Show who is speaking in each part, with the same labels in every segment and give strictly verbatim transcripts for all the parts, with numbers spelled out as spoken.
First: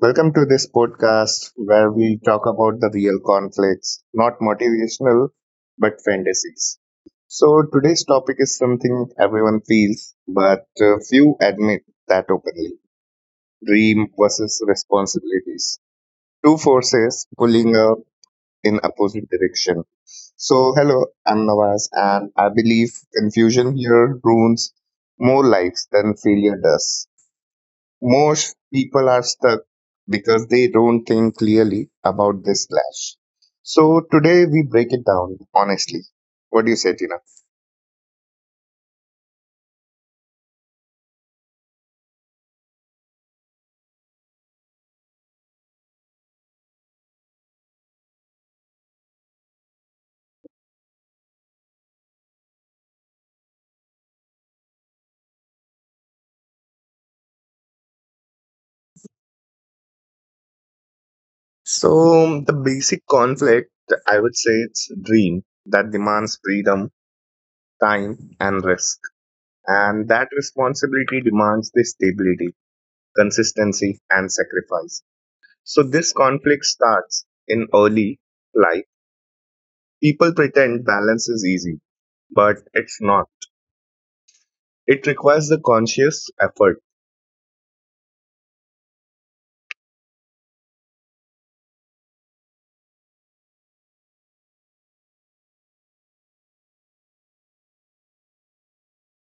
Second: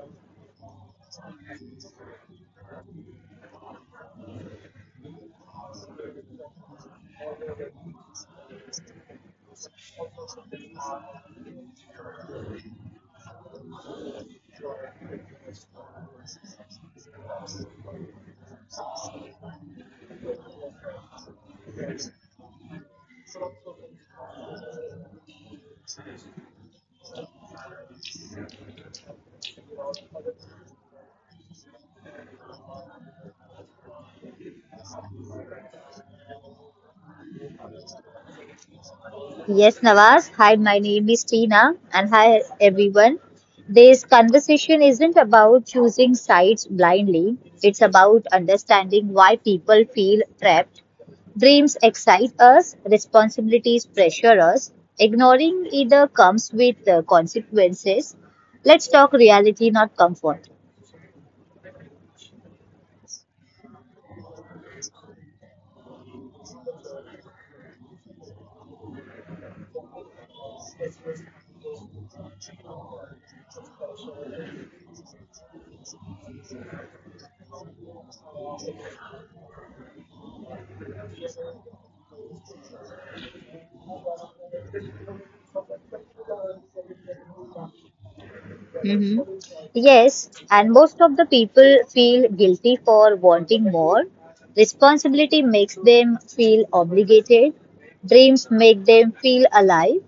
Speaker 1: Welcome to this podcast where we talk about the real conflicts, not motivational, but fantasies. So, today's topic is something everyone feels, but uh, few admit that openly, dream versus responsibilities. Two forces pulling up in opposite direction. So, hello, I'm Nawaz, and I believe confusion here ruins more lives than failure does. Most people are stuck because they don't think clearly about this clash. So today we break it down honestly. What do you say, Tina?
Speaker 2: Yes, Nawaz. Hi, my name is Tina, and hi, everyone. This conversation isn't about choosing sides blindly, it's about understanding why people feel trapped. Dreams excite us, responsibilities pressure us. Ignoring either comes with uh, consequences. Let's talk reality, not comfort.
Speaker 1: So the basic conflict, I would say, it's dream that demands freedom, time, and risk, and that responsibility demands the stability, consistency, and sacrifice. So this conflict starts in early life. People pretend balance is easy, but it's not. It requires the conscious effort.
Speaker 2: Mm-hmm. Yes, and most of the people feel guilty for wanting more. Responsibility makes them feel obligated. Dreams make them feel alive.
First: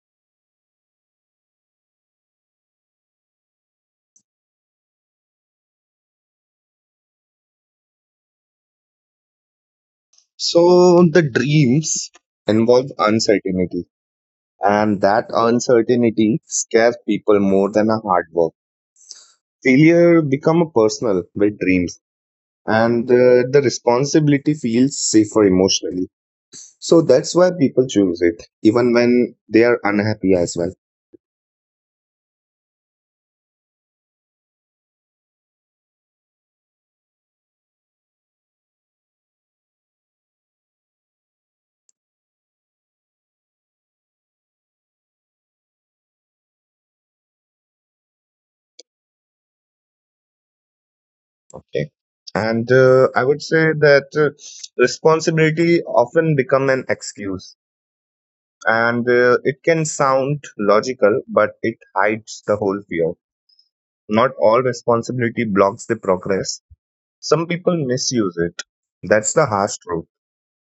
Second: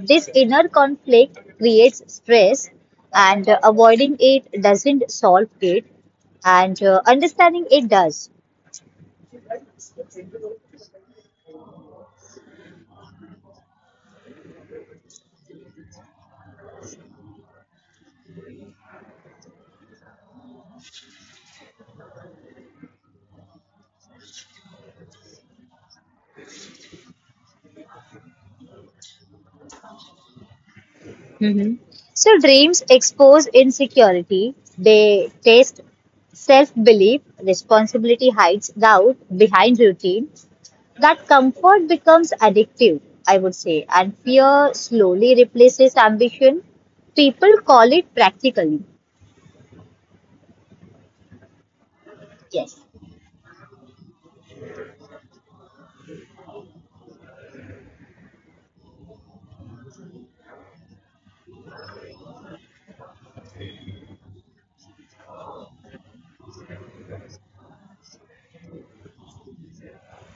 Speaker 2: This inner conflict creates stress, and uh, avoiding it doesn't solve it, and uh, understanding it does.
Speaker 1: So the dreams involve uncertainty, and that uncertainty scares people more than a hard work. Failure become a personal with dreams, and uh, the responsibility feels safer emotionally. So that's why people choose it, even when they are unhappy as well.
Speaker 2: hmm So, dreams expose insecurity, they test self belief. Responsibility hides doubt behind routine. That comfort becomes addictive, I would say, and fear slowly replaces ambition. People call it practically.
Speaker 1: Okay, and uh,
Speaker 2: Yes.
Speaker 1: I would say that uh, responsibility often become an excuse, and uh, it can sound logical, but it hides the whole fear. Not all responsibility blocks the progress. Some people misuse it. That's the harsh truth.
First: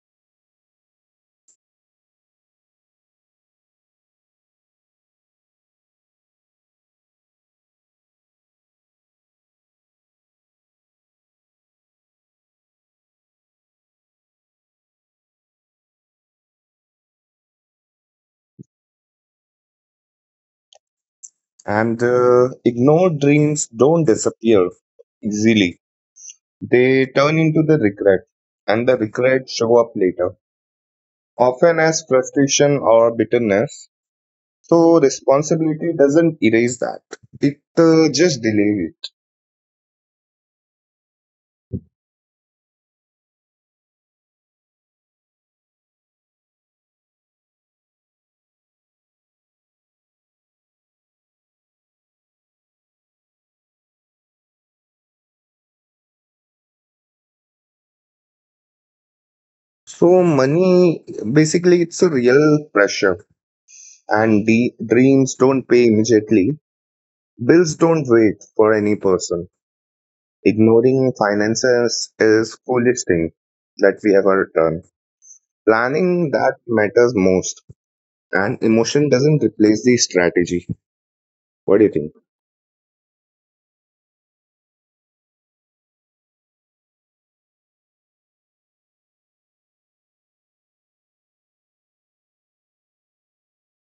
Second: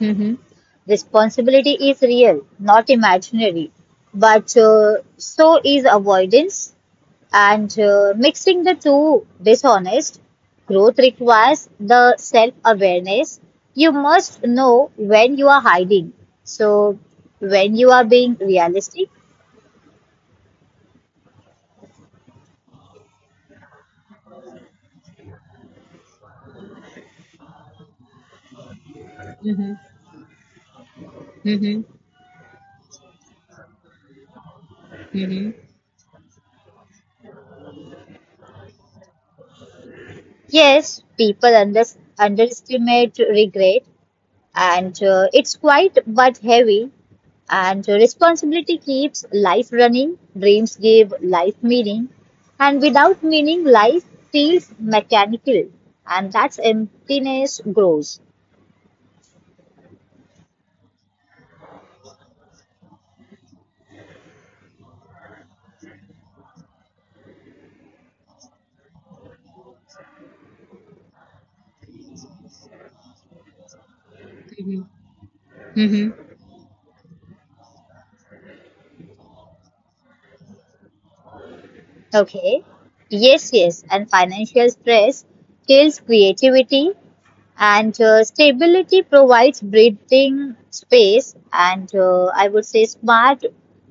Speaker 2: Mhm. Responsibility is real, not imaginary. But uh, so is avoidance. And uh, mixing the two dishonest. Growth requires the self awareness. You must know when you are hiding, so when you are being realistic.
Speaker 1: And uh, ignored dreams don't disappear easily. They turn into the regret, and the
Speaker 2: Mhm.
Speaker 1: regret show up later,
Speaker 2: Mhm.
Speaker 1: often as frustration or bitterness. So responsibility doesn't erase that. It uh, just delays it.
Speaker 2: Yes, people under, underestimate regret, and uh, it's quite but heavy. And uh, responsibility keeps life running, dreams give life meaning, and without meaning, life feels mechanical, and that's emptiness grows.
Speaker 1: So money, basically, it's a real pressure. And the dreams don't pay immediately. Bills don't wait for any person. Ignoring finances is foolish thing that we ever done.
Speaker 2: hmm
Speaker 1: Planning that matters most, and emotion doesn't replace the strategy. What do you think?
Speaker 2: Okay. Yes, yes, and financial stress kills creativity. And uh, stability provides breathing space, and uh, I would say smart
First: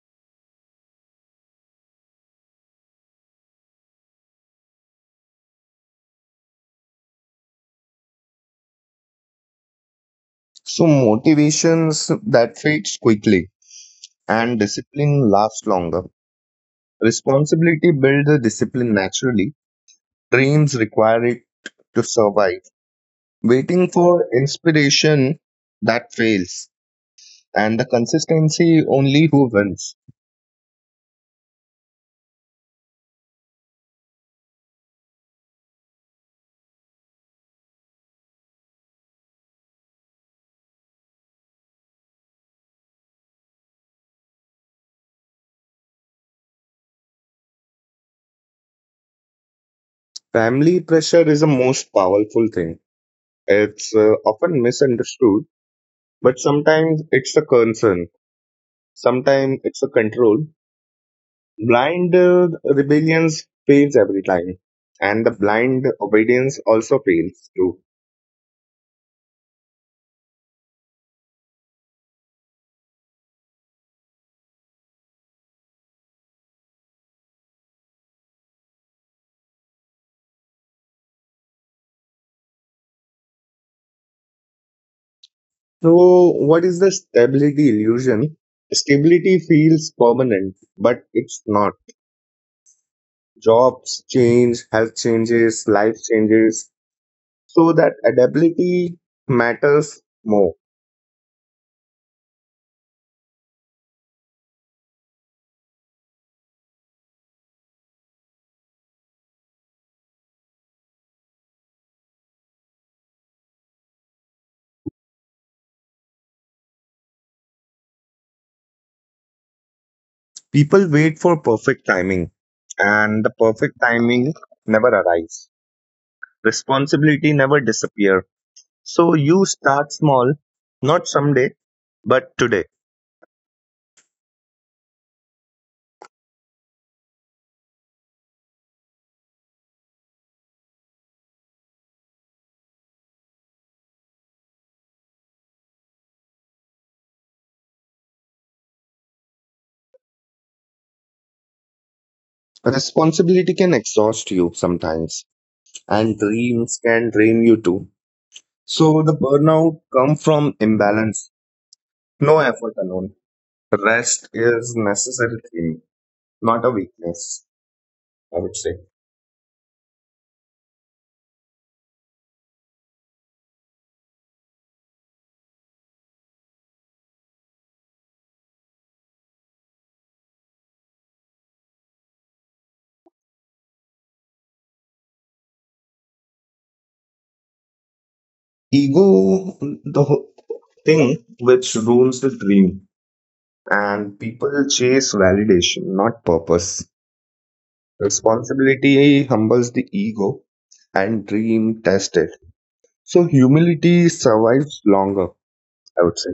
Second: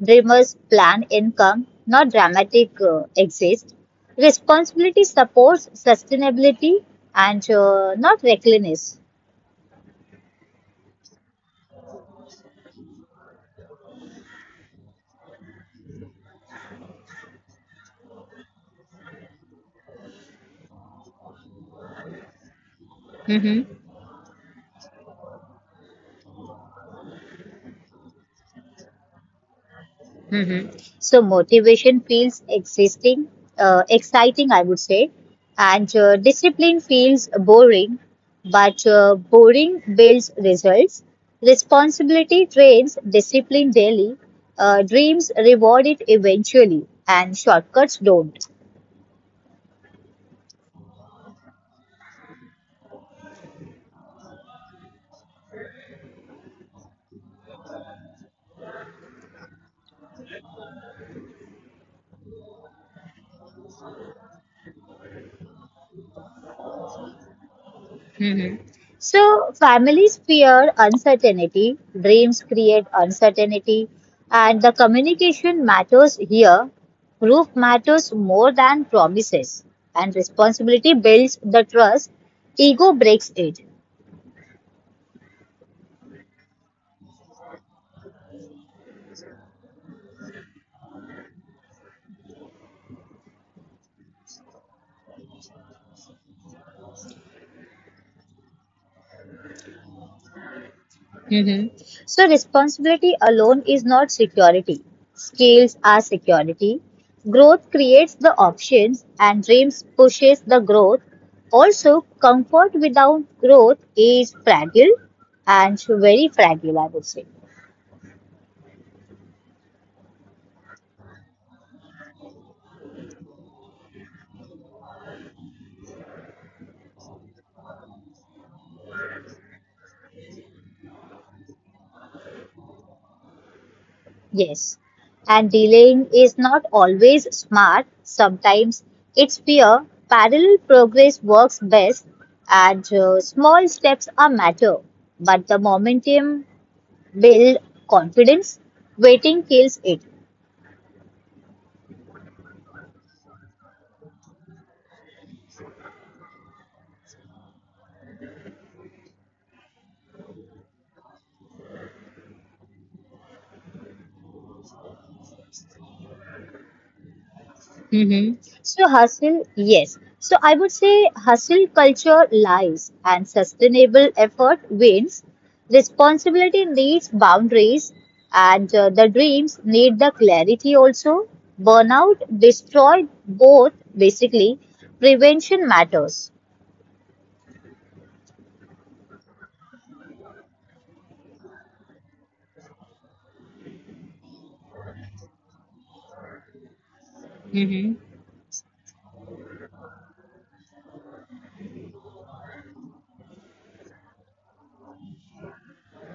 Speaker 2: dreamers plan income, not dramatic uh, exist. Responsibility supports sustainability and uh, not recklessness.
Speaker 1: So motivations that fades quickly, and discipline lasts longer. Responsibility builds the discipline naturally. Dreams require it to survive.
Speaker 2: Mm-hmm.
Speaker 1: Waiting for inspiration that fails, and the consistency only who wins.
Speaker 2: hmm So motivation feels existing, uh, exciting, I would say, and uh, discipline feels boring, but uh, boring builds results. Responsibility trains discipline daily. Uh, dreams reward it eventually, and shortcuts don't.
Speaker 1: Family pressure is the most powerful thing. It's uh, often misunderstood, but sometimes it's a concern, sometimes it's a control. Blind uh, rebellions fails every time, and the blind obedience also fails too.
Speaker 2: Mhm. So, families fear uncertainty, dreams create uncertainty, and the communication matters here. Proof matters more than promises, and responsibility builds the trust, ego breaks it.
Speaker 1: So, what is the stability illusion? Stability feels permanent, but it's not. Jobs change, health changes, life changes, so that adaptability matters more.
Speaker 2: hmm So responsibility alone is not security. Scales are security. Growth creates the options and dreams pushes the growth. Also, comfort without growth is fragile and very fragile, I would say.
Speaker 1: People wait for perfect timing, and the perfect timing never arrives. Responsibility never disappear. So you start small, not someday, but today.
Speaker 2: Yes. And delaying is not always smart. Sometimes it's fear. Parallel progress works best and uh, small steps are matter. But the momentum build confidence. Waiting kills it.
Speaker 1: Responsibility can exhaust you sometimes, and dreams can drain you too. So the burnout come from imbalance, no effort alone. Rest is necessary thing, not a weakness, I
Speaker 2: hmm
Speaker 1: would say.
Speaker 2: So hustle, yes. So I would say hustle culture lies and sustainable effort wins. Responsibility needs boundaries and uh, the dreams need the clarity also. Burnout destroy both basically. Prevention matters.
Speaker 1: Ego, the whole thing which rules the dream, and people chase validation, not purpose.
Speaker 2: hmm
Speaker 1: Responsibility humbles the ego, and dream tests it. So, humility survives longer, I would say.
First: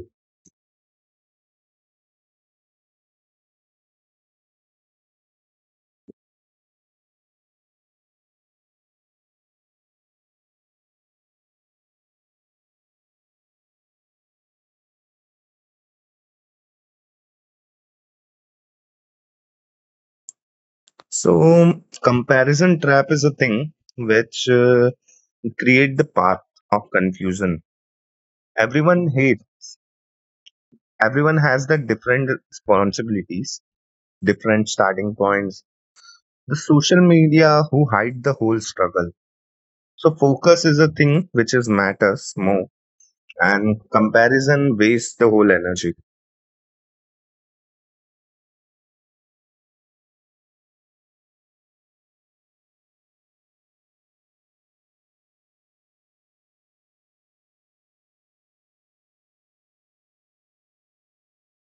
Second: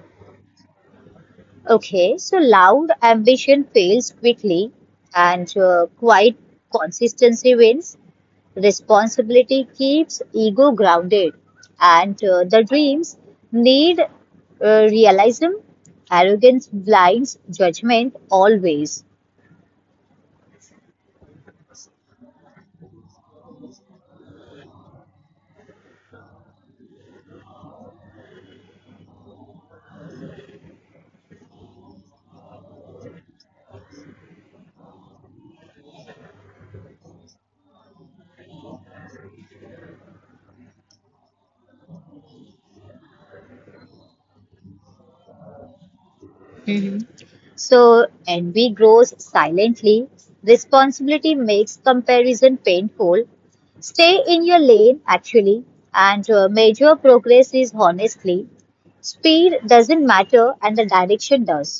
Speaker 2: Okay, so loud ambition fails quickly and uh, quiet consistency wins. Responsibility keeps ego grounded, and uh, the dreams need uh, realism. Arrogance blinds judgment always.
Speaker 1: So, comparison trap is a thing which uh, create the path of confusion. Everyone hate. Everyone has the different responsibilities, different starting points, the social media who hide the whole struggle, so focus is a thing which is matters more, and comparison wastes the whole energy.
Speaker 2: hmm So envy grows silently. Responsibility makes comparison painful. Stay in your lane, actually, and uh, major progress is honestly. Speed doesn't matter, and the direction does.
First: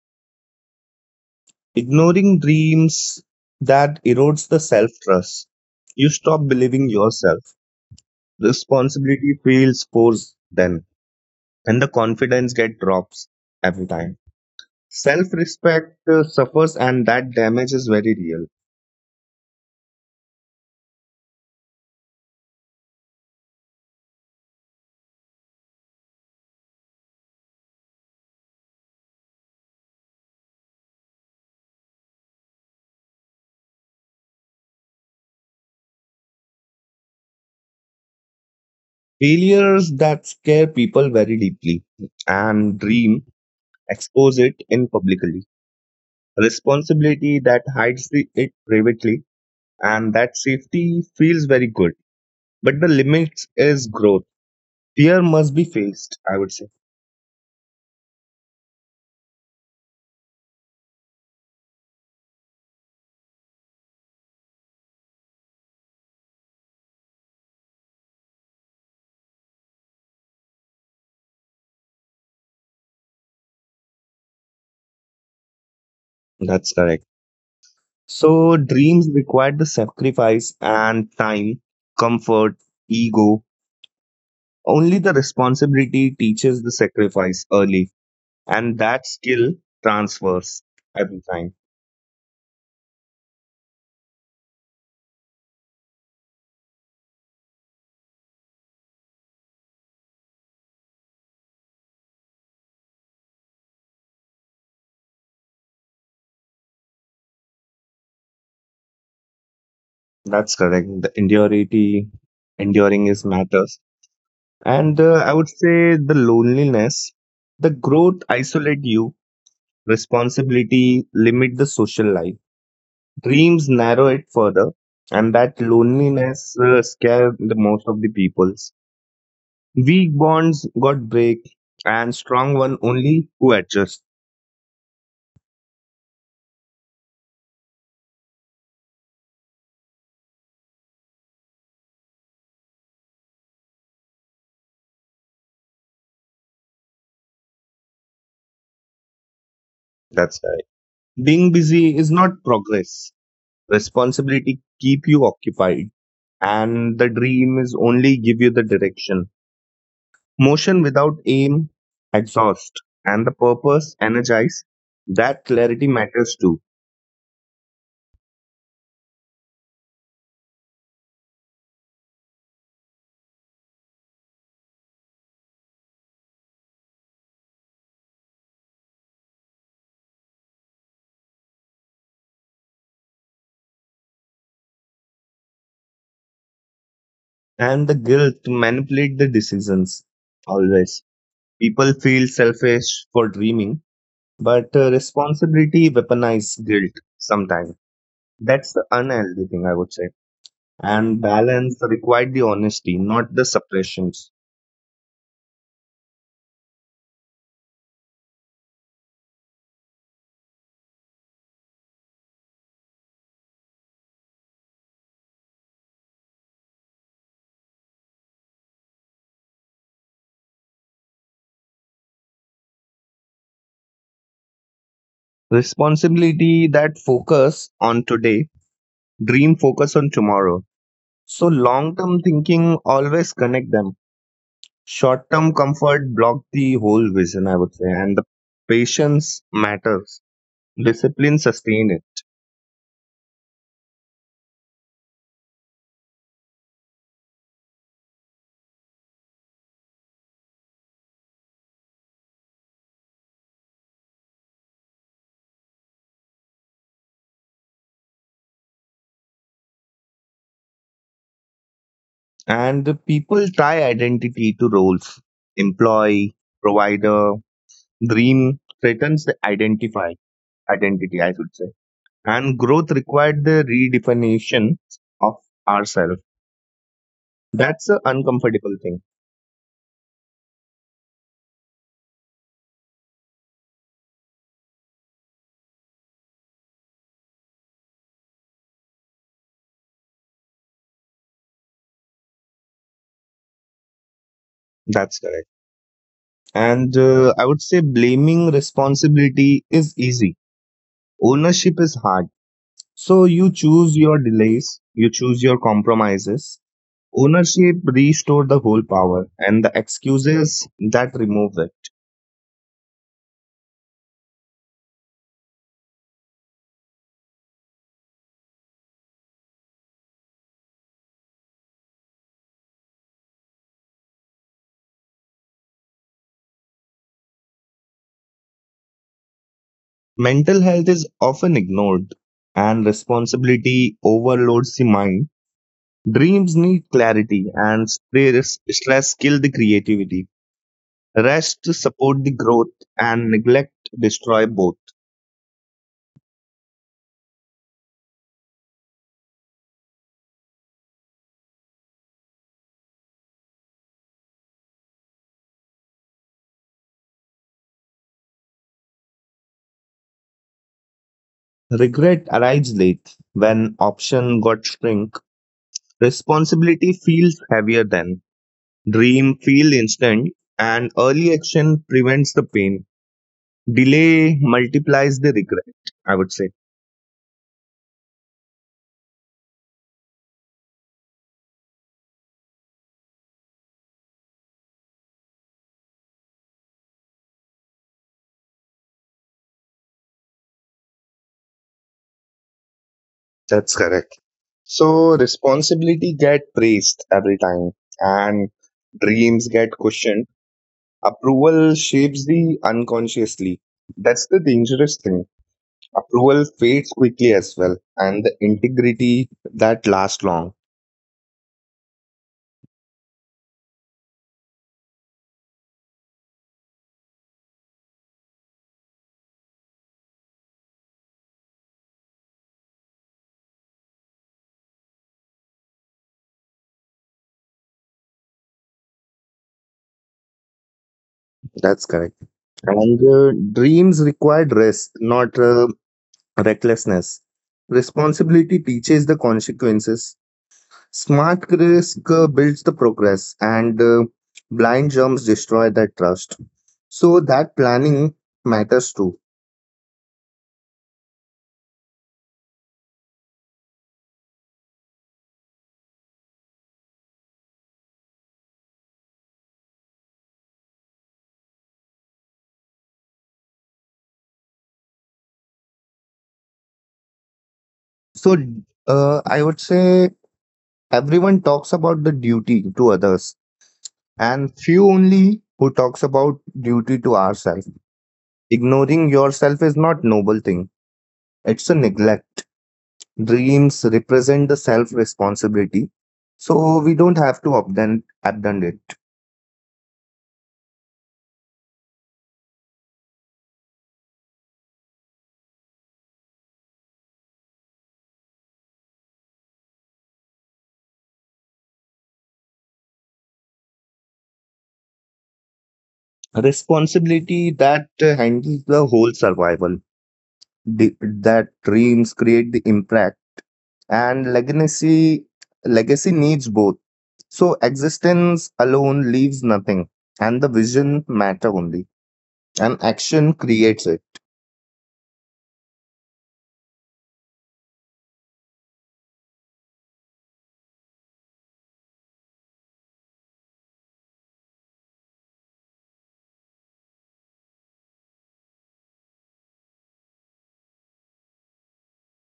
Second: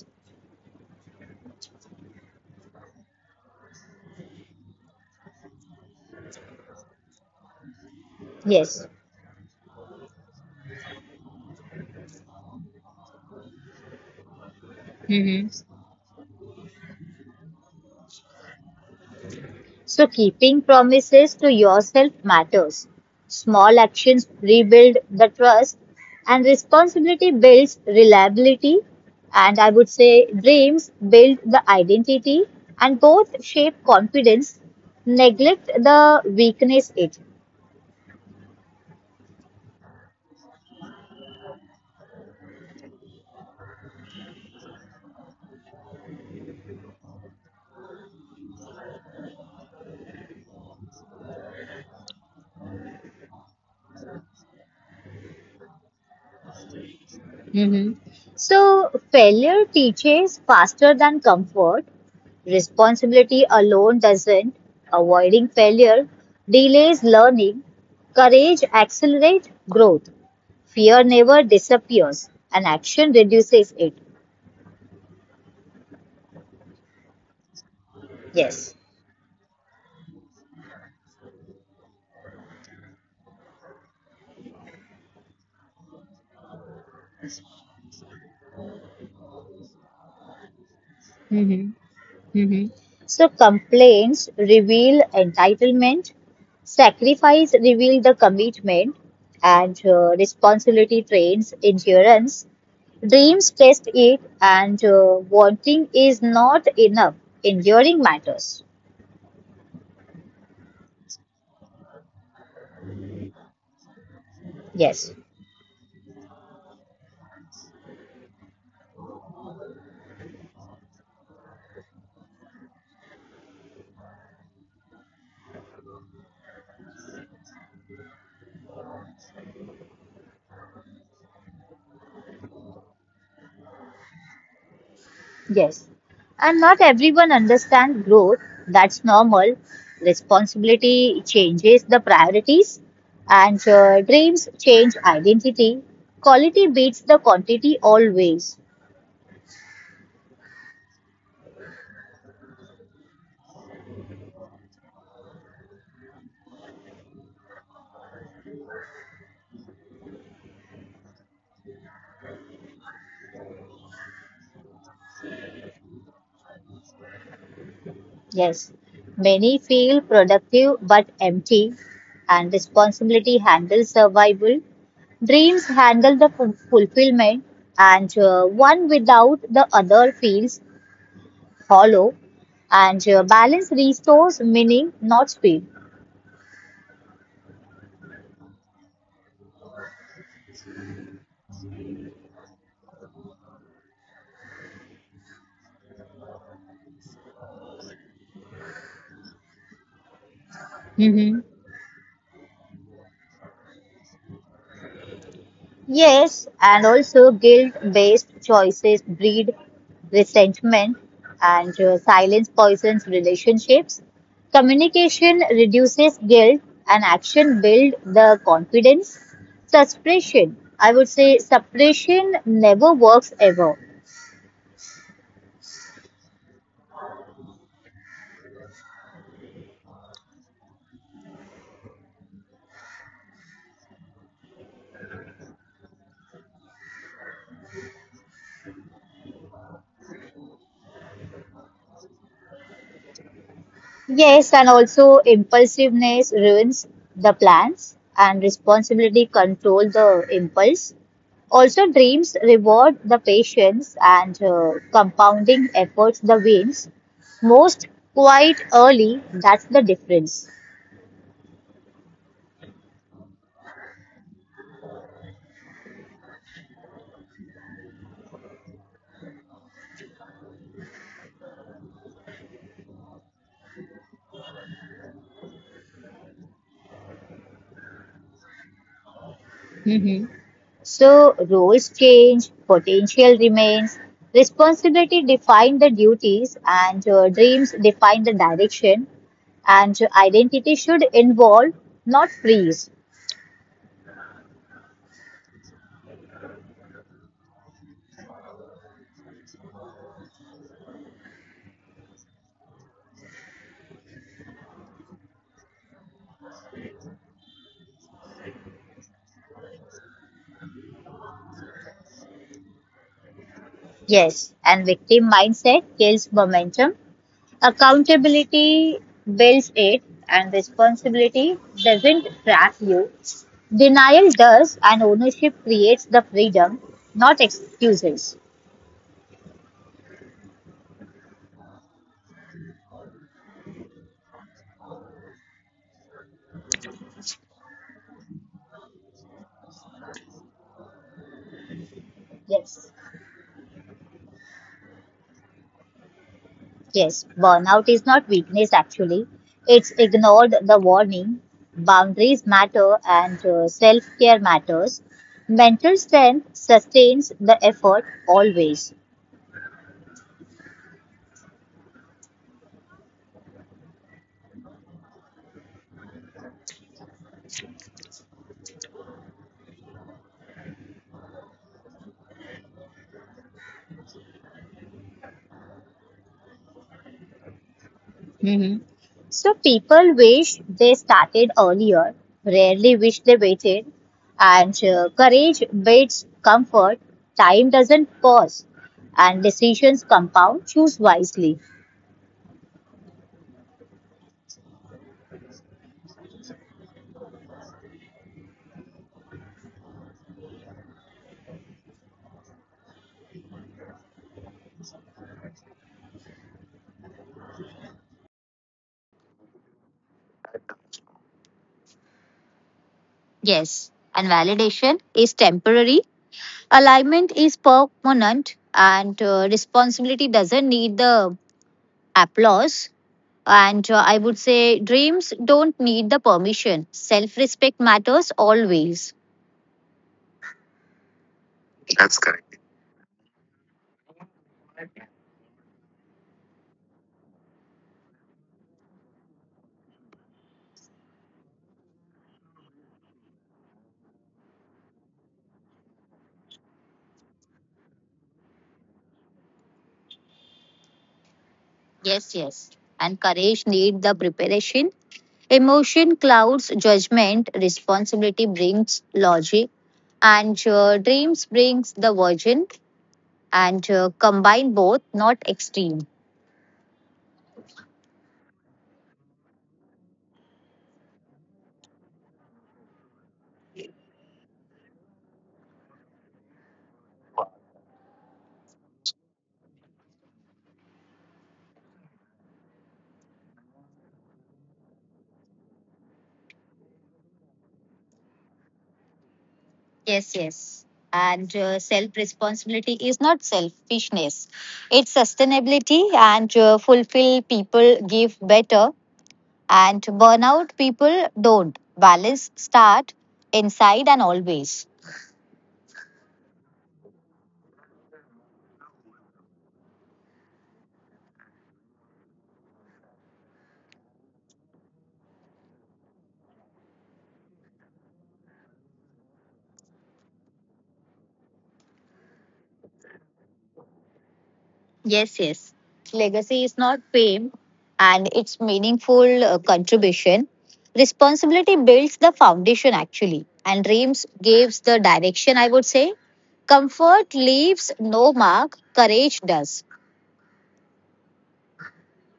Speaker 1: Ignoring dreams that erodes the self trust, you stop believing yourself.
Speaker 2: Yes.
Speaker 1: Responsibility feels forced then, and the confidence get drops every time. Self respect suffers, and that damage is very real.
Speaker 2: So keeping promises to yourself matters. Small actions rebuild the trust and responsibility builds reliability and I would say dreams build the identity and both shape confidence. Neglect the weakness it.
Speaker 1: Failures that scare people very deeply, and dream expose it in publicly. Responsibility that hides the, it privately, and that safety feels very good. But the limits is growth. Fear must be faced, I would say.
Speaker 2: Mhm. So failure teaches faster than comfort. Responsibility alone doesn't. Avoiding failure delays learning. Courage accelerates growth. Fear never disappears, and action reduces it.
Speaker 1: That's correct. So
Speaker 2: Yes.
Speaker 1: dreams require the sacrifice and time, comfort, ego. Only the responsibility teaches the sacrifice early, and that skill transfers every time.
Speaker 2: Mm-hmm. Mm-hmm. So complaints reveal entitlement, sacrifice reveal the commitment, and uh, responsibility trains endurance. Dreams test it, and uh, wanting is not enough. Enduring matters.
Speaker 1: That's correct. The endurity, enduring is matters. And
Speaker 2: Yes.
Speaker 1: uh, I would say the loneliness, the growth isolate you, responsibility limit the social life, dreams narrow it further, and that loneliness uh, scare the most of the peoples. Weak bonds got break, and strong one only who adjust.
Speaker 2: Yes. And not everyone understands growth. That's normal. Responsibility changes the priorities, and uh, dreams change identity. Quality beats the quantity always.
Speaker 1: That's right. Being busy is not progress. Responsibility keep you occupied, and the dream is only give you the direction. Motion without aim, exhaust, and the purpose, energize, that clarity matters too.
Speaker 2: Yes. Many feel productive but empty, and responsibility handles survival. Dreams handle the ful- fulfillment, and uh, one without the other feels hollow. And uh, balance restores meaning, not speed.
Speaker 1: And the guilt to manipulate the decisions, always. People feel selfish for dreaming, but uh, responsibility weaponize guilt sometimes. That's the unhealthy thing, I would say. And
Speaker 2: Mm-hmm.
Speaker 1: balance required the honesty, not the suppressions.
Speaker 2: Yes, and also guilt-based choices breed resentment and uh, silence poisons relationships. Communication reduces guilt and action builds the confidence. Suppression, I would say suppression never works ever.
Speaker 1: Responsibility that focus on today, dream focus on tomorrow. So long term thinking always connect them. Short term comfort blocked the whole vision, I would say, and the patience matters. Discipline sustained it.
Speaker 2: Yes, and also impulsiveness ruins the plans and responsibility control the impulse. Also dreams reward the patience and uh, compounding efforts the wins. Most quite early, that's the difference.
Speaker 1: And the people tie identity to roles. Employee, provider, dream threatens the identify, identity, I should say. And growth required the redefinition of ourselves. That's an uncomfortable thing.
Speaker 2: Mm-hmm. So roles change, potential remains, responsibility define the duties, and uh, dreams define the direction. And identity should involve, not freeze.
Speaker 1: That's correct. And uh, I would say blaming responsibility is easy. Ownership is hard. So you choose your delays, you choose your compromises. Ownership restore the whole power, and the excuses that remove it.
Speaker 2: Yes, and victim mindset kills momentum. Accountability builds it, and responsibility doesn't trap you. Denial does, and ownership creates the freedom, not excuses.
Speaker 1: Mental health is often ignored, and responsibility overloads the mind. Dreams need clarity, and stress stress kill the creativity. Rest to support
Speaker 2: Yes.
Speaker 1: the growth, and neglect destroy both.
Speaker 2: Yes, burnout is not weakness actually. It's ignored the warning. Boundaries matter and uh, self care matters. Mental strength sustains the effort always.
Speaker 1: Regret arrives late when option got shrink. Responsibility feels heavier then. Dream feel instant, and early action prevents the pain. Delay multiplies the regret, I would say.
Speaker 2: Mhm. So people wish they started earlier, rarely wish they waited. And uh, courage beats comfort. Time doesn't pause, and decisions compound. Choose wisely.
Speaker 1: That's correct. So responsibility get praised every time, and dreams get questioned. Approval shapes the unconsciously. That's the dangerous thing. Approval fades quickly as well, and the integrity that lasts long.
Speaker 2: Yes, and validation is temporary, alignment is permanent, and uh, responsibility doesn't need the applause. And uh, I would say dreams don't need the permission. Self respect matters always.
Speaker 1: That's correct. And uh, dreams required rest, not uh, recklessness. Responsibility teaches the consequences. Smart risk uh, builds the progress, and uh, blind jumps destroy that trust. So that planning matters too.
Speaker 2: Yes, yes. And courage need the preparation. Emotion clouds judgment. Responsibility brings logic, and uh, dreams brings the virgin. And uh, combine both, not extreme.
Speaker 1: So uh, I would say everyone talks about the duty to others, and few only who talks about duty to ourselves. Ignoring yourself is not noble thing; it's a neglect. Dreams represent the self responsibility, so we don't have to abandon, abandon it.
Speaker 2: Yes, yes. And uh, self responsibility is not selfishness. It's sustainability and uh, fulfill people give better and burnout people don't. Balance start inside and always.
Speaker 1: Responsibility that uh, handles the whole survival, the, that dreams create the impact, and legacy, legacy needs both. So existence alone leaves nothing, and the vision matter only, and action creates it.
Speaker 2: Yes, yes. Legacy is not fame and its meaningful uh, contribution. Responsibility builds the foundation actually, and dreams gives the direction, I would say. Comfort leaves no mark, courage does.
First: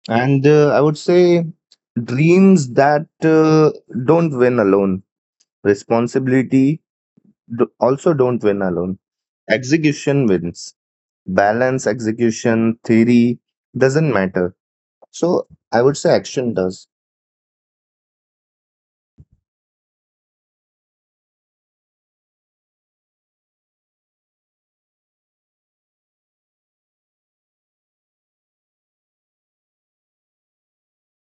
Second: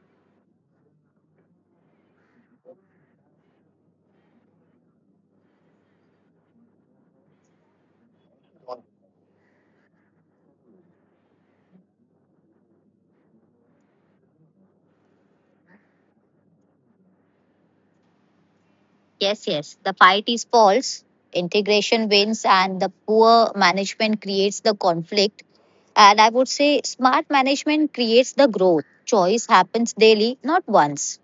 Speaker 1: And uh, I would say dreams that uh, don't win alone. Responsibility do, also don't win alone. Execution wins. Balance, execution, theory doesn't matter. So I would say action does.
Speaker 2: Yes, yes. The fight is false, integration wins, and the poor management creates the conflict. And I would say smart management creates the growth. Choice happens daily, not once.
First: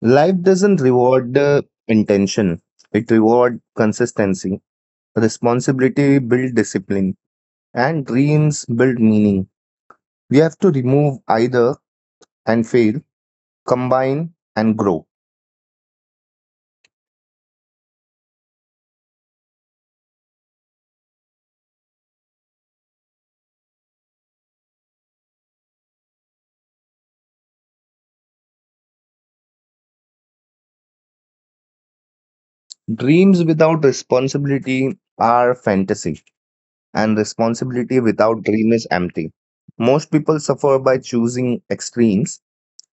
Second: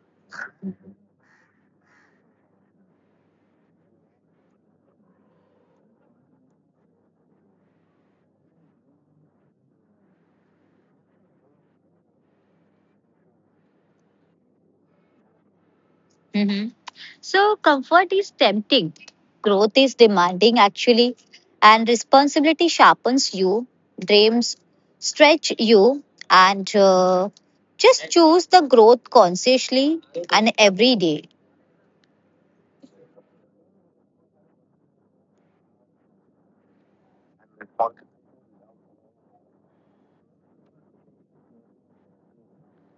Speaker 1: Life doesn't reward the intention. It reward consistency. Responsibility build discipline, and dreams build meaning. We have to remove either and fail, combine and grow.
Speaker 2: hmm So, comfort is tempting, growth is demanding, actually, and responsibility sharpens you, dreams stretch you, and uh, just choose the growth consciously and every day.
Speaker 1: Dreams without responsibility are fantasy, and responsibility without dream is empty. Most people suffer by choosing extremes.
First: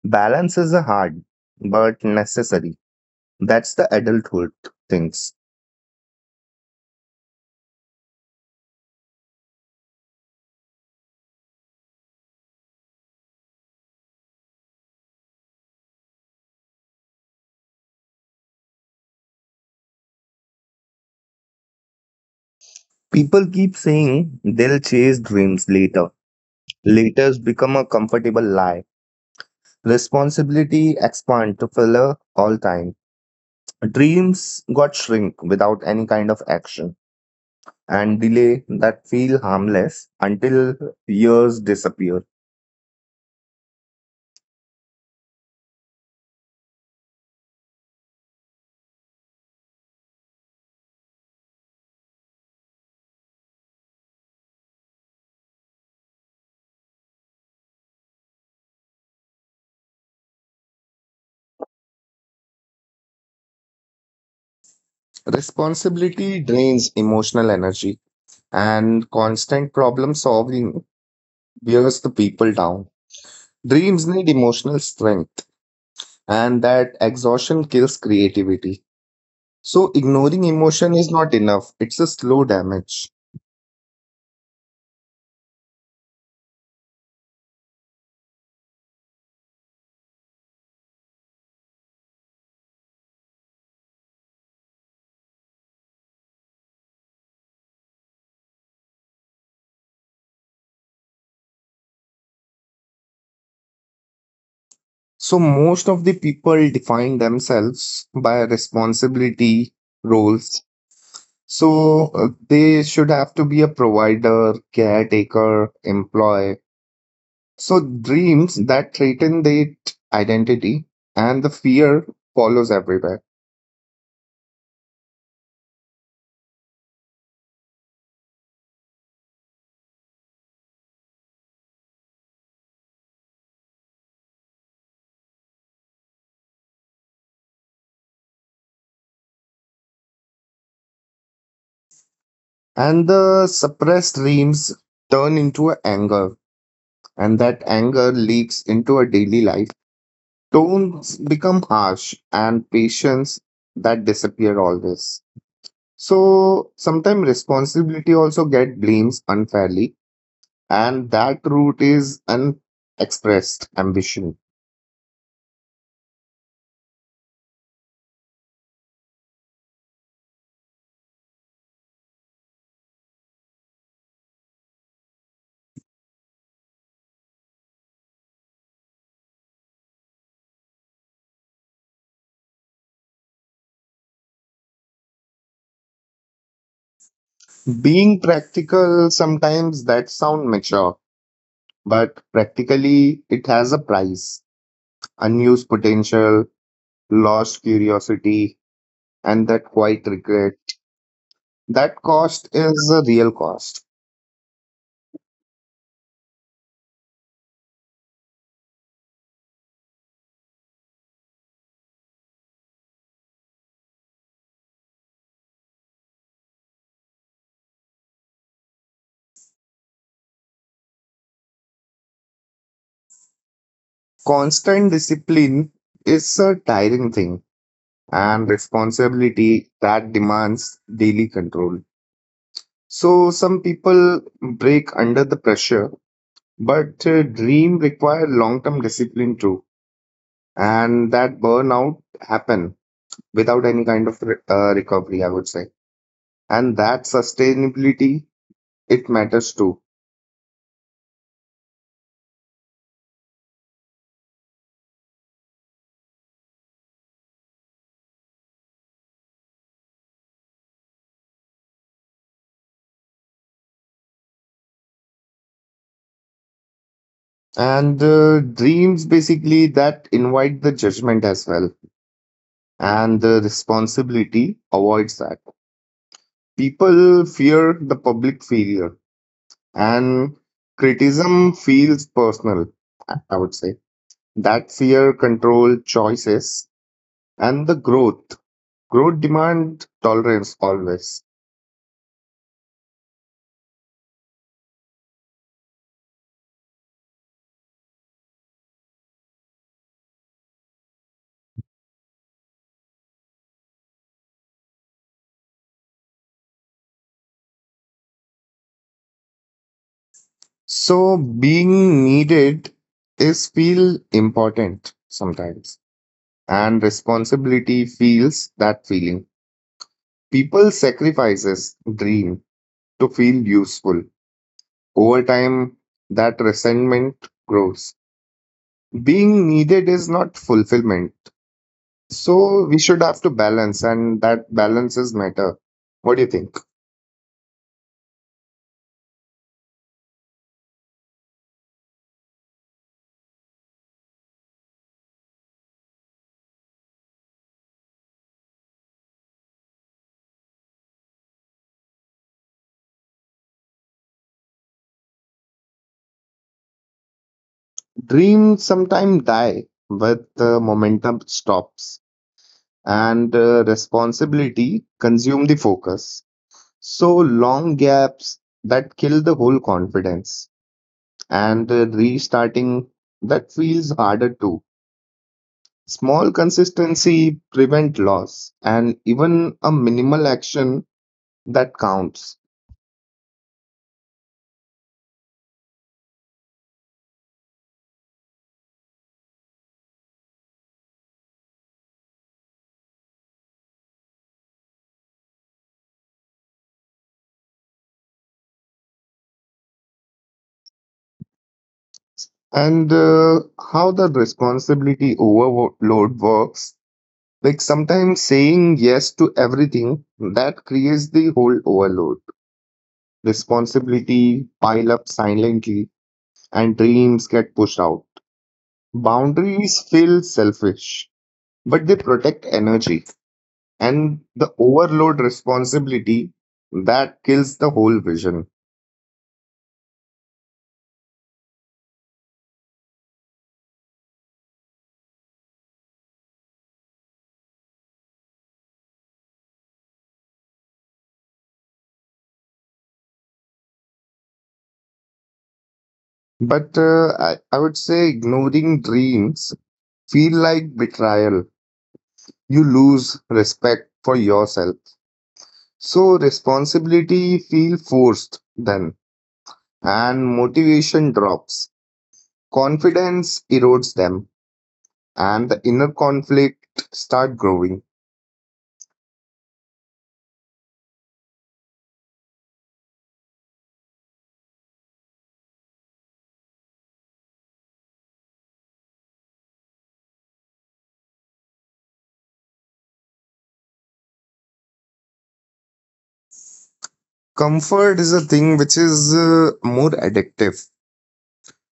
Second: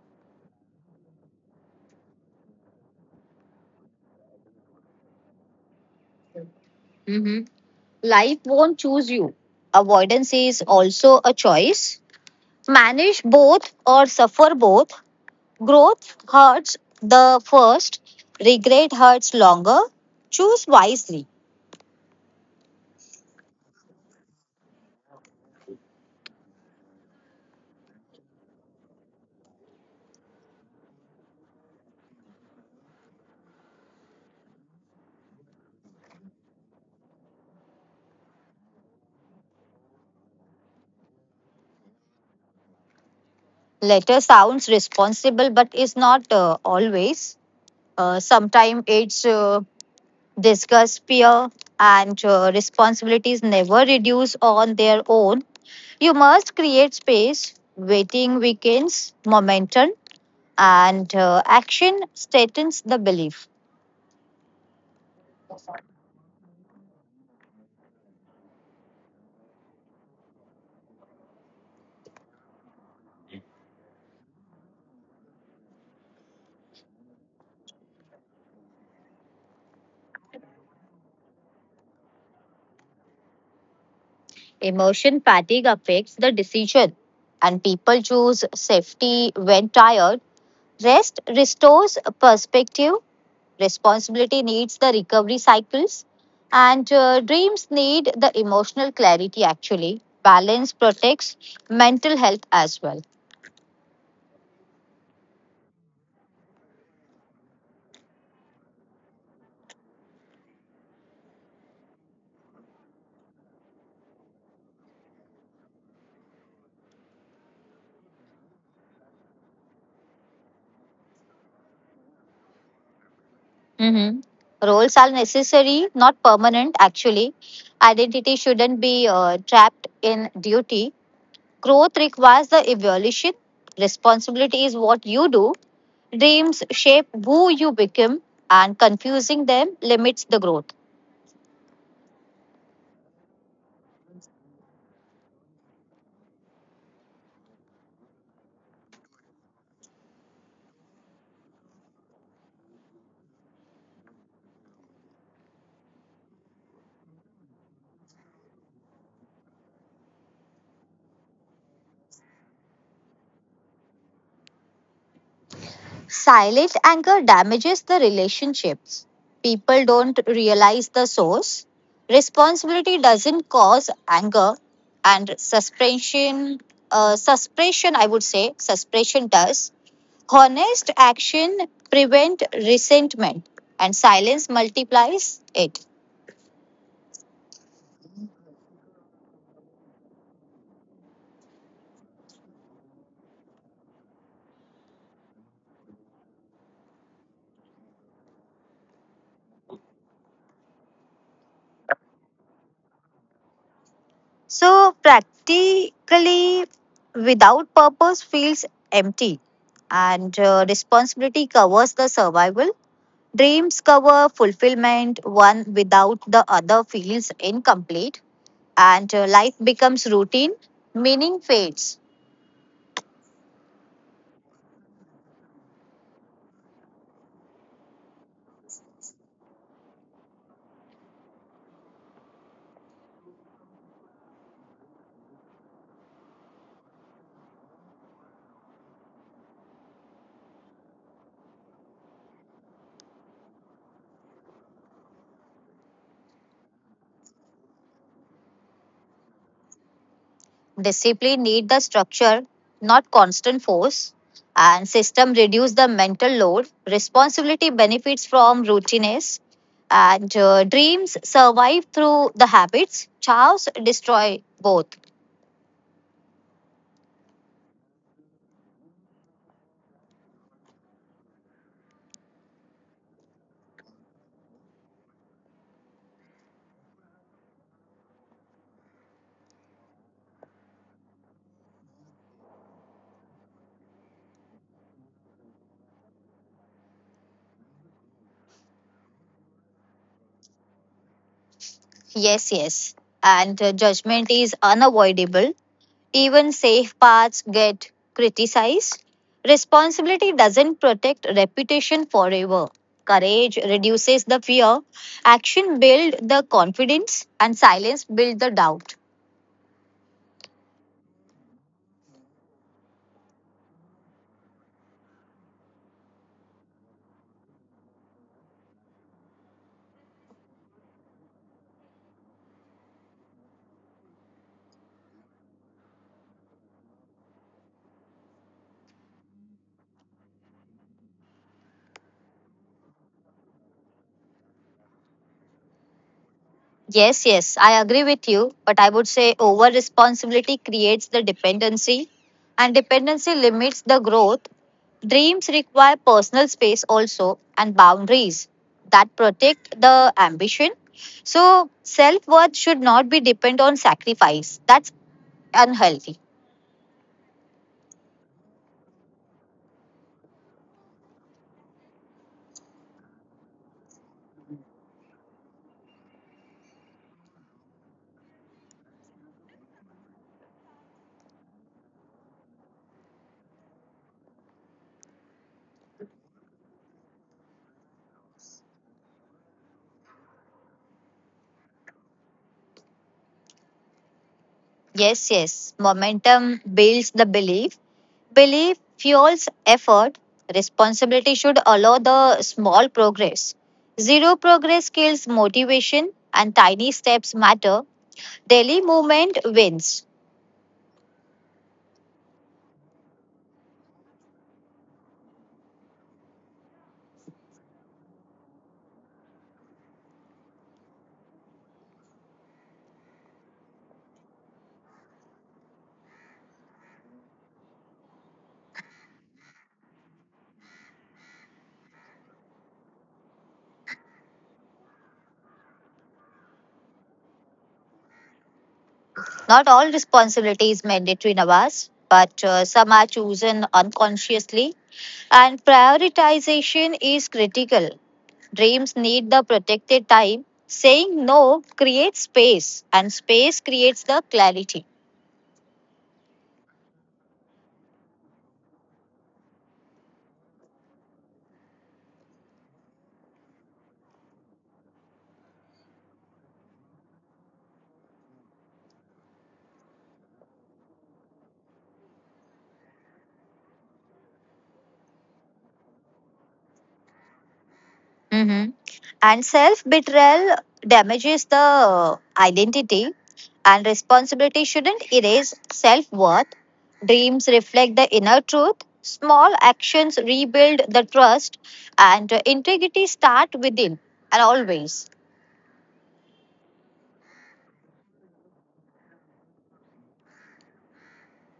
Speaker 1: Balance is a hard but necessary. That's the adulthood things.
Speaker 2: Mhm. Life won't choose you. Avoidance is also a choice. Manage both or suffer both. Growth hurts the first, regret hurts longer. Choose wisely.
Speaker 1: People keep saying they'll chase dreams later. Later's become a comfortable lie. Responsibility expand to filler all time. Dreams got shrink without any kind of action, and delay that feel harmless until years disappear.
Speaker 2: Letter sounds responsible but is not uh, always. Uh, Sometimes it's uh, discuss peer and uh, responsibilities never reduce on their own. You must create space, waiting weekends, momentum, and uh, action strengthens the belief.
Speaker 1: Responsibility drains emotional energy, and constant problem solving wears the people down. Dreams need emotional strength, and that exhaustion kills creativity. So, ignoring emotion is not enough, it's a slow damage.
Speaker 2: Emotion fatigue affects the decision, and people choose safety when tired. Rest restores perspective. Responsibility needs the recovery cycles, and uh, dreams need the emotional clarity actually. Balance protects mental health as well.
Speaker 1: So, most of the people define themselves by responsibility roles. So, uh, they should have to be a provider, caretaker, employee. So dreams that threaten their identity, and the fear follows everywhere.
Speaker 2: hmm Roles are necessary, not permanent actually. Identity shouldn't be uh, trapped in duty. Growth requires the evolution. Responsibility is what you do. Dreams shape who you become, and confusing them limits the growth.
Speaker 1: And the suppressed dreams turn into anger, and that anger leaks into our daily life. Tones become harsh, and patience that disappear always. So sometimes responsibility also get blames unfairly, and that root is unexpressed ambition.
Speaker 2: Silent anger damages the relationships. People don't realize the source. Responsibility doesn't cause anger, and suspension, uh, suspension, I would say, suspension does. Honest action prevent resentment, and silence multiplies it.
Speaker 1: Being practical sometimes that sound mature. But practically, it has a price, unused potential, lost curiosity, and that quiet regret. That cost is a real cost.
Speaker 2: So practically, without purpose feels empty, and uh, responsibility covers the survival. Dreams cover fulfillment, one without the other feels incomplete, and uh, life becomes routine, meaning fades.
Speaker 1: Constant discipline is a tiring thing, and responsibility that demands daily control. So, some people break under the pressure, but uh, dream require long term discipline too, and that burnout happen without any kind of re- uh, recovery, I would say. And that sustainability, it matters too.
Speaker 2: Discipline need the structure, not constant force, and system reduce the mental load. Responsibility benefits from routines, and uh, dreams survive through the habits. Chaos destroy both.
Speaker 1: And uh, dreams basically that invite the judgment as well, and the responsibility avoids that. People fear the public failure, and criticism feels personal, i I would say. That fear control choices, and the growth growth demand tolerance always.
Speaker 2: Yes, yes, and uh, judgment is unavoidable. Even safe paths get criticized. Responsibility doesn't protect reputation forever. Courage reduces the fear. Action builds the confidence, and silence builds the doubt.
Speaker 1: So being needed is feel important sometimes, and responsibility feels that feeling. People sacrifices dream to feel useful. Over time, that resentment grows. Being needed is not fulfillment. So we should have to balance, and that balance is matter. What do you think?
Speaker 2: Yes, yes, I agree with you, but I would say over responsibility creates the dependency, and dependency limits the growth. Dreams require personal space also and boundaries that protect the ambition. So, self worth should not be depend on sacrifice. That's unhealthy.
Speaker 1: Dreams sometimes die, but the momentum stops, and uh, responsibility consume the focus. So long gaps that kill the whole confidence, and uh, restarting that feels harder too. Small consistency prevent loss, and even a minimal action that counts.
Speaker 2: Yes, yes. Momentum builds the belief. Belief fuels effort. Responsibility should allow the small progress. Zero progress kills motivation, and tiny steps matter. Daily movement wins.
Speaker 1: And uh, how the responsibility overload works, like sometimes saying yes to everything that creates the whole overload. Responsibility pile up silently, and dreams get pushed out. Boundaries feel selfish, but they protect energy, and the overload responsibility that kills the whole vision.
Speaker 2: Not all responsibility is mandatory, Nawaz, but uh, some are chosen unconsciously, and prioritization is critical. Dreams need the protected time. Saying no creates space, and space creates the clarity.
Speaker 1: But uh, I, I would say ignoring dreams feel like betrayal. You lose respect for yourself. So responsibility feel forced then, and motivation drops. Confidence erodes them, and the inner conflict start growing.
Speaker 2: hmm And self betrayal damages the uh, identity, and responsibility shouldn't erase self worth. Dreams reflect the inner truth. Small actions rebuild the trust, and integrity start within and always.
Speaker 1: Comfort is a thing which is uh, more addictive.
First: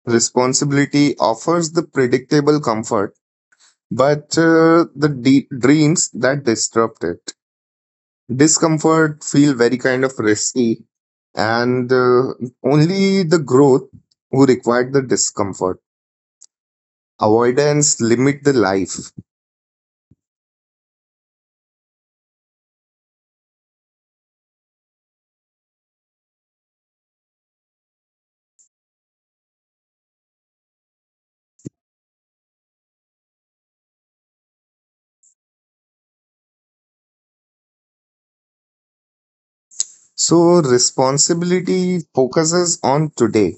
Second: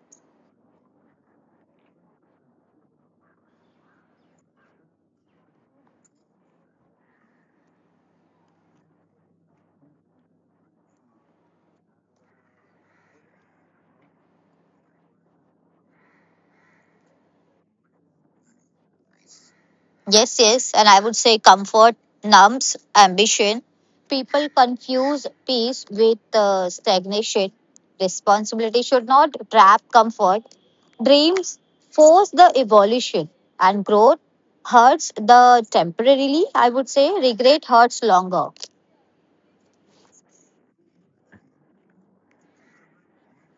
Speaker 1: Responsibility offers the predictable comfort, but uh, the de- dreams that disrupt it, discomfort feel very kind of risky, and uh, only the growth who required the discomfort, avoidance limit the life.
Speaker 2: Yes, yes, and I would say comfort numbs ambition. People confuse peace with uh, stagnation. Responsibility should not trap comfort. Dreams force the evolution, and growth hurts the temporarily. I would say regret hurts longer.
Speaker 1: So responsibility focuses on today,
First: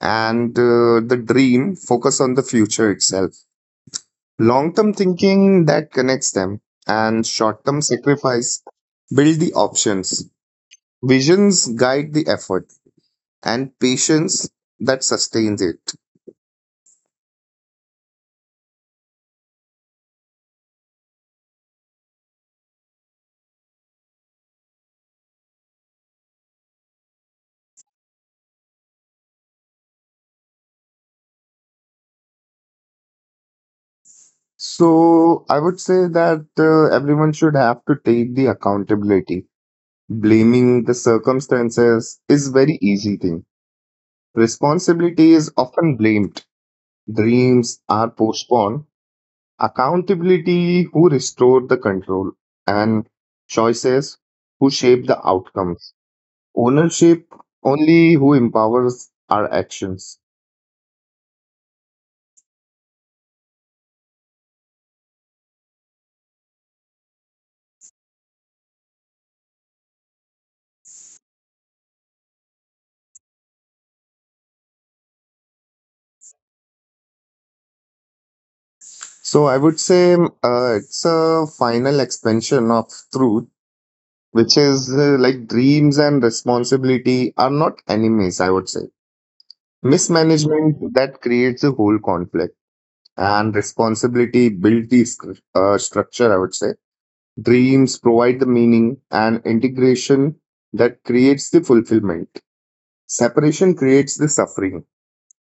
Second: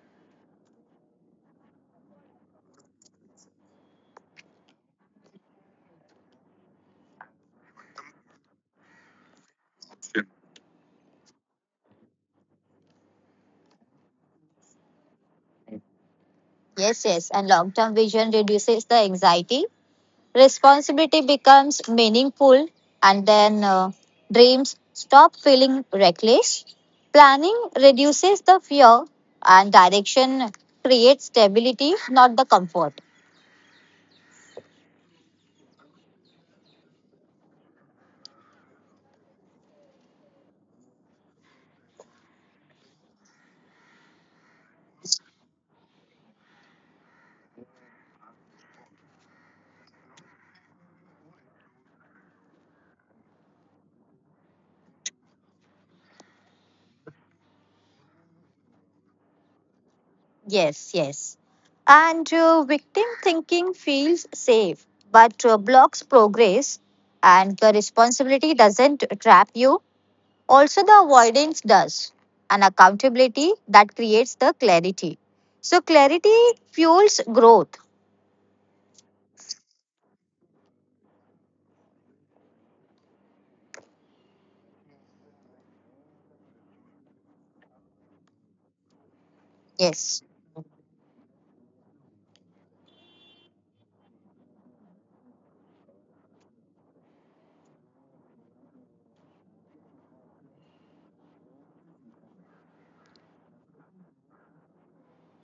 Speaker 1: and uh, the dream focus on the future itself. Long term thinking that connects them, and short term sacrifice build the options, visions guide the effort, and patience that sustains it.
Speaker 2: Yes, yes, and long term vision reduces the anxiety. Responsibility becomes meaningful and then uh, dreams stop feeling reckless. Planning reduces the fear and direction creates stability, not the comfort.
Speaker 1: So I would say that uh, everyone should have to take the accountability. Blaming the circumstances is very easy thing. Responsibility is often blamed. Dreams are postponed. Accountability who restore the control, and choices who shape the outcomes. Ownership only who empowers our actions.
Speaker 2: Yes, yes. And uh, victim thinking feels safe but uh, blocks progress, and the responsibility doesn't trap you. Also, the avoidance does, and accountability that creates the clarity. So, clarity fuels growth.
Speaker 1: So I would say um, uh, it's a final expansion of truth, which is uh, like dreams and responsibility are not enemies, I would say.
Speaker 2: Yes.
Speaker 1: Mismanagement that creates a whole conflict, and responsibility builds the scr- uh, structure, I would say. Dreams provide the meaning, and integration that creates the fulfillment. Separation creates the suffering.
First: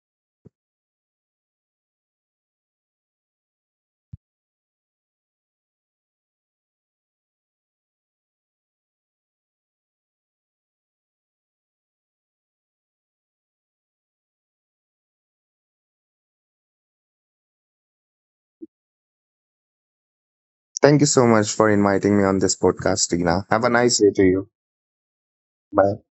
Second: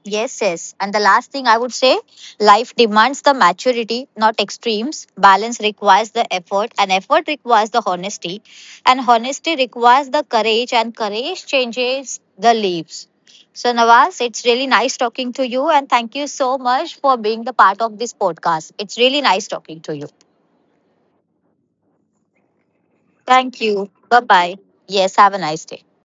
Speaker 2: Yes, yes. And the last thing I would say, life demands the maturity, not extremes. Balance requires the effort, and effort requires the honesty, and honesty requires the courage, and courage changes the leaves. So, Nawaz, it's really nice talking to you, and thank you so much for being the part of this podcast. It's really nice talking to you.
Speaker 1: Thank you so much for inviting me on this podcast, Tina.
Speaker 2: Thank
Speaker 1: Have a
Speaker 2: you.
Speaker 1: nice day
Speaker 2: Bye
Speaker 1: to you.
Speaker 2: bye. Yes, have a nice day.
Speaker 1: Bye.